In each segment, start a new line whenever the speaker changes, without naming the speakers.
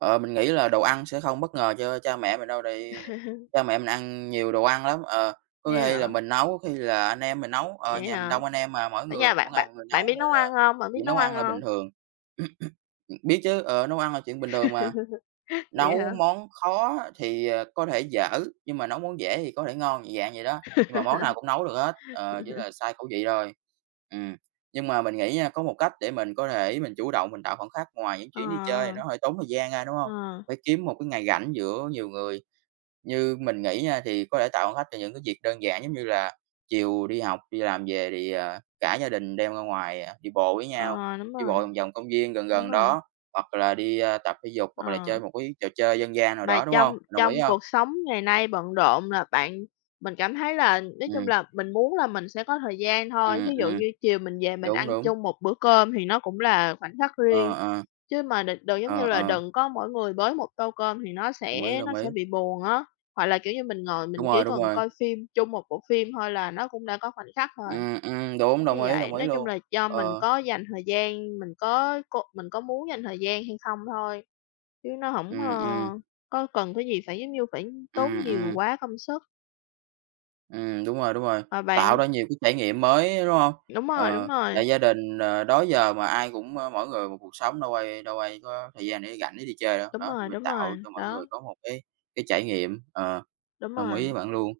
Ờ, mình nghĩ là đồ ăn sẽ không bất ngờ cho cha mẹ mình đâu, tại vì cha mẹ mình ăn nhiều đồ ăn lắm. Ờ, có
Thế
khi là
hả?
mình nấu, có khi là anh em mình nấu, ờ,
Vậy
nhà mình
hả?
đông anh em mà, mỗi
Ở
người
nhà
mỗi
bạn
ngày
bạn
một người
bạn
nấu,
biết
nên
nấu ăn
là
hông? Bạn biết
chuyện
nấu
nấu
ăn
ăn là bình
hông?
thường. Ừm, biết chứ, ờ, nấu ăn là chuyện bình thường mà.
Vậy
Nấu
hả?
món khó thì, ờ, có thể dở, nhưng mà nấu món dễ thì có thể ngon, dạng vậy đó, nhưng mà món nào cũng nấu được hết, ờ, chỉ là sai khẩu vị thôi. Ừm, nhưng mà mình nghĩ nha, có một cách để mình có thể mình chủ động mình tạo khoảnh khắc ngoài những
Ờ.
chuyến đi chơi thì nó hơi tốn thời gian ra, đúng hông?
Ờ.
Phải kiếm một cái ngày rảnh giữa nhiều người. Như mình nghĩ nha, thì có thể tạo khoảnh khắc cho những cái dịp đơn giản giống như là chiều đi học, đi làm về thì, à, cả gia đình đem ra ngoài, à, đi bộ với nhau,
Ờ, đúng
đi
rồi.
bộ vòng vòng công viên gần
Đúng
gần
rồi.
đó, hoặc là đi, a, tập thể dục hoặc là chơi
Ờ.
một cái trò chơi dân gian nào
Mà
đó, đúng
trong
hông? Đồng ý
trong
hông?
cuộc sống ngày nay bận rộn là bạn mình cảm thấy là nói chung
Ừm.
là mình muốn là mình sẽ có thời gian thôi. Thí
Ừm,
dụ
ừm.
như chiều mình về mình
Đúng,
ăn
đúng.
chung một bữa cơm thì nó cũng là khoảnh khắc
Ờ,
riêng.
ờ.
Chứ mà đ đừng giống như
Ờ,
là
ờ.
đừng có mỗi người bới một tô cơm thì nó
Đồng ý,
sẽ nó
đồng
sẽ
ý.
bị buồn á. Hoặc là, kiểu như, mình ngồi
Đúng
mình chỉ
rồi,
cần
đúng rồi.
coi phim chung một bộ phim thôi là nó cũng đã có khoảnh khắc rồi.
Ừm, ừm, đúng.
Đúng như
Đồng ý,
vậy,
đồng ý
nói chung
luôn.
là do mình
Ờ.
có dành thời gian, mình có cô mình có muốn dành thời gian hay không thôi, chứ nó hổng, ơ,
Ừm, ừm.
có cần cái gì phải, giống như, phải tốn
Ừm,
nhiều
ừm.
quá công sức.
Ừm, đúng rồi, đúng rồi.
Ờ,
Tạo
bạn.
ra nhiều cái trải nghiệm mới, đúng hông?
Đúng rồi, đúng
Ờ,
rồi.
tại gia đình, ờ, đó giờ mà ai cũng, ơ, mỗi người một cuộc sống, đâu ai đâu ai có thời gian để rảnh để đi chơi đâu.
Đúng
Đó, thì
rồi,
mình
đúng
tạo
rồi,
cho mỗi
đó.
người có một cái cái trải nghiệm. Ờ,
Đúng
đồng ý với
rồi.
bạn luôn.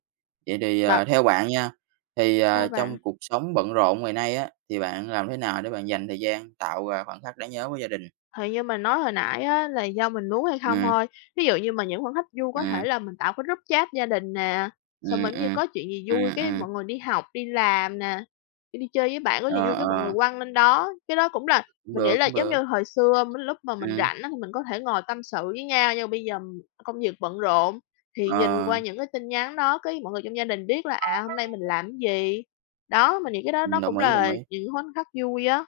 Vậy thì,
Bạn
ờ, theo bạn nha, thì, ờ,
Sao bạn?
trong cuộc sống bận rộn ngày nay á, thì bạn làm thế nào để bạn dành thời gian tạo, à, khoảnh khắc đáng nhớ với gia đình?
Thì như mình nói hồi nãy á, là do mình muốn hay không
Ừm.
thôi. Thí dụ như mà những khoảnh khắc vui có thể
Ừm.
là mình tạo cái group chat gia đình nè, xong rồi
Ừm,
giống như
ừm,
có chuyện gì vui
ừm,
cái
ừm.
mọi người đi học, đi làm nè, kiểu, đi chơi với bạn có gì
Ờ,
vui cái mọi người
ờ.
quăng lên đó. Cái đó cũng là
Cũng
mình
được,
nghĩ là
cũng
giống
được.
như hồi xưa, mấy lúc mà mình
Ừm.
rảnh á thì mình có thể ngồi tâm sự với nhau, nhưng mà bây giờ công việc bận rộn, thì nhìn qua
Ờ.
những cái tin nhắn đó cái mọi người trong gia đình biết là, à, hôm nay mình làm gì. Đó, mình nghĩ cái đó nó
Ừm,
cũng
đồng ý, đồng
là
ý.
những khoảnh khắc vui á.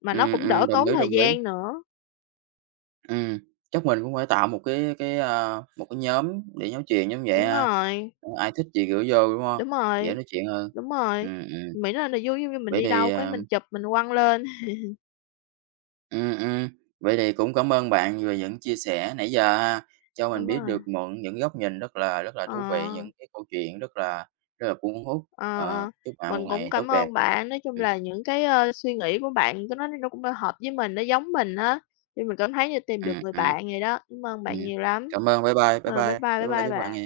Mà nó
Ừm,
cũng đỡ
ừm, đồng
tốn
ý,
thời
đồng ý.
gian nữa.
Ừm, chắc mình cũng phải tạo một cái cái, a, một cái nhóm để nói chuyện giống vậy
Đúng
ha,
rồi.
ai thích gì gửi vô, đúng hông?
Đúng
Dễ
rồi,
nói chuyện hơn.
đúng rồi.
Ừm, ừm.
Miễn là niềm vui, giống như mình
Vậy
đi
thì,
đâu cái mình
ờm
chụp mình quăng lên.
Ừm, ừm. Vậy thì cũng cảm ơn bạn về những chia sẻ nãy giờ ha, cho mình
Đúng
biết
rồi.
được mượn những góc nhìn rất là rất là thú vị,
À.
những cái câu chuyện rất là rất là cuốn hút.
Ờ,
Ờ,
ờ.
chúc bạn một
Mình cũng
ngày tốt
cảm
đẹp!
ơn bạn. Nói chung
Ừm.
là những cái, a, suy nghĩ của bạn ta nói nó cũng đã hợp với mình, nó giống mình á, thì mình cảm thấy như tìm được
Ừm,
người
ừm.
bạn vậy đó. Cảm ơn
Ừm.
bạn nhiều lắm.
Cảm ơn, bye bye, bye bye,
Ờ, bye bye,
bye
bye
bye,
bye
chúc bạn ngày
bạn.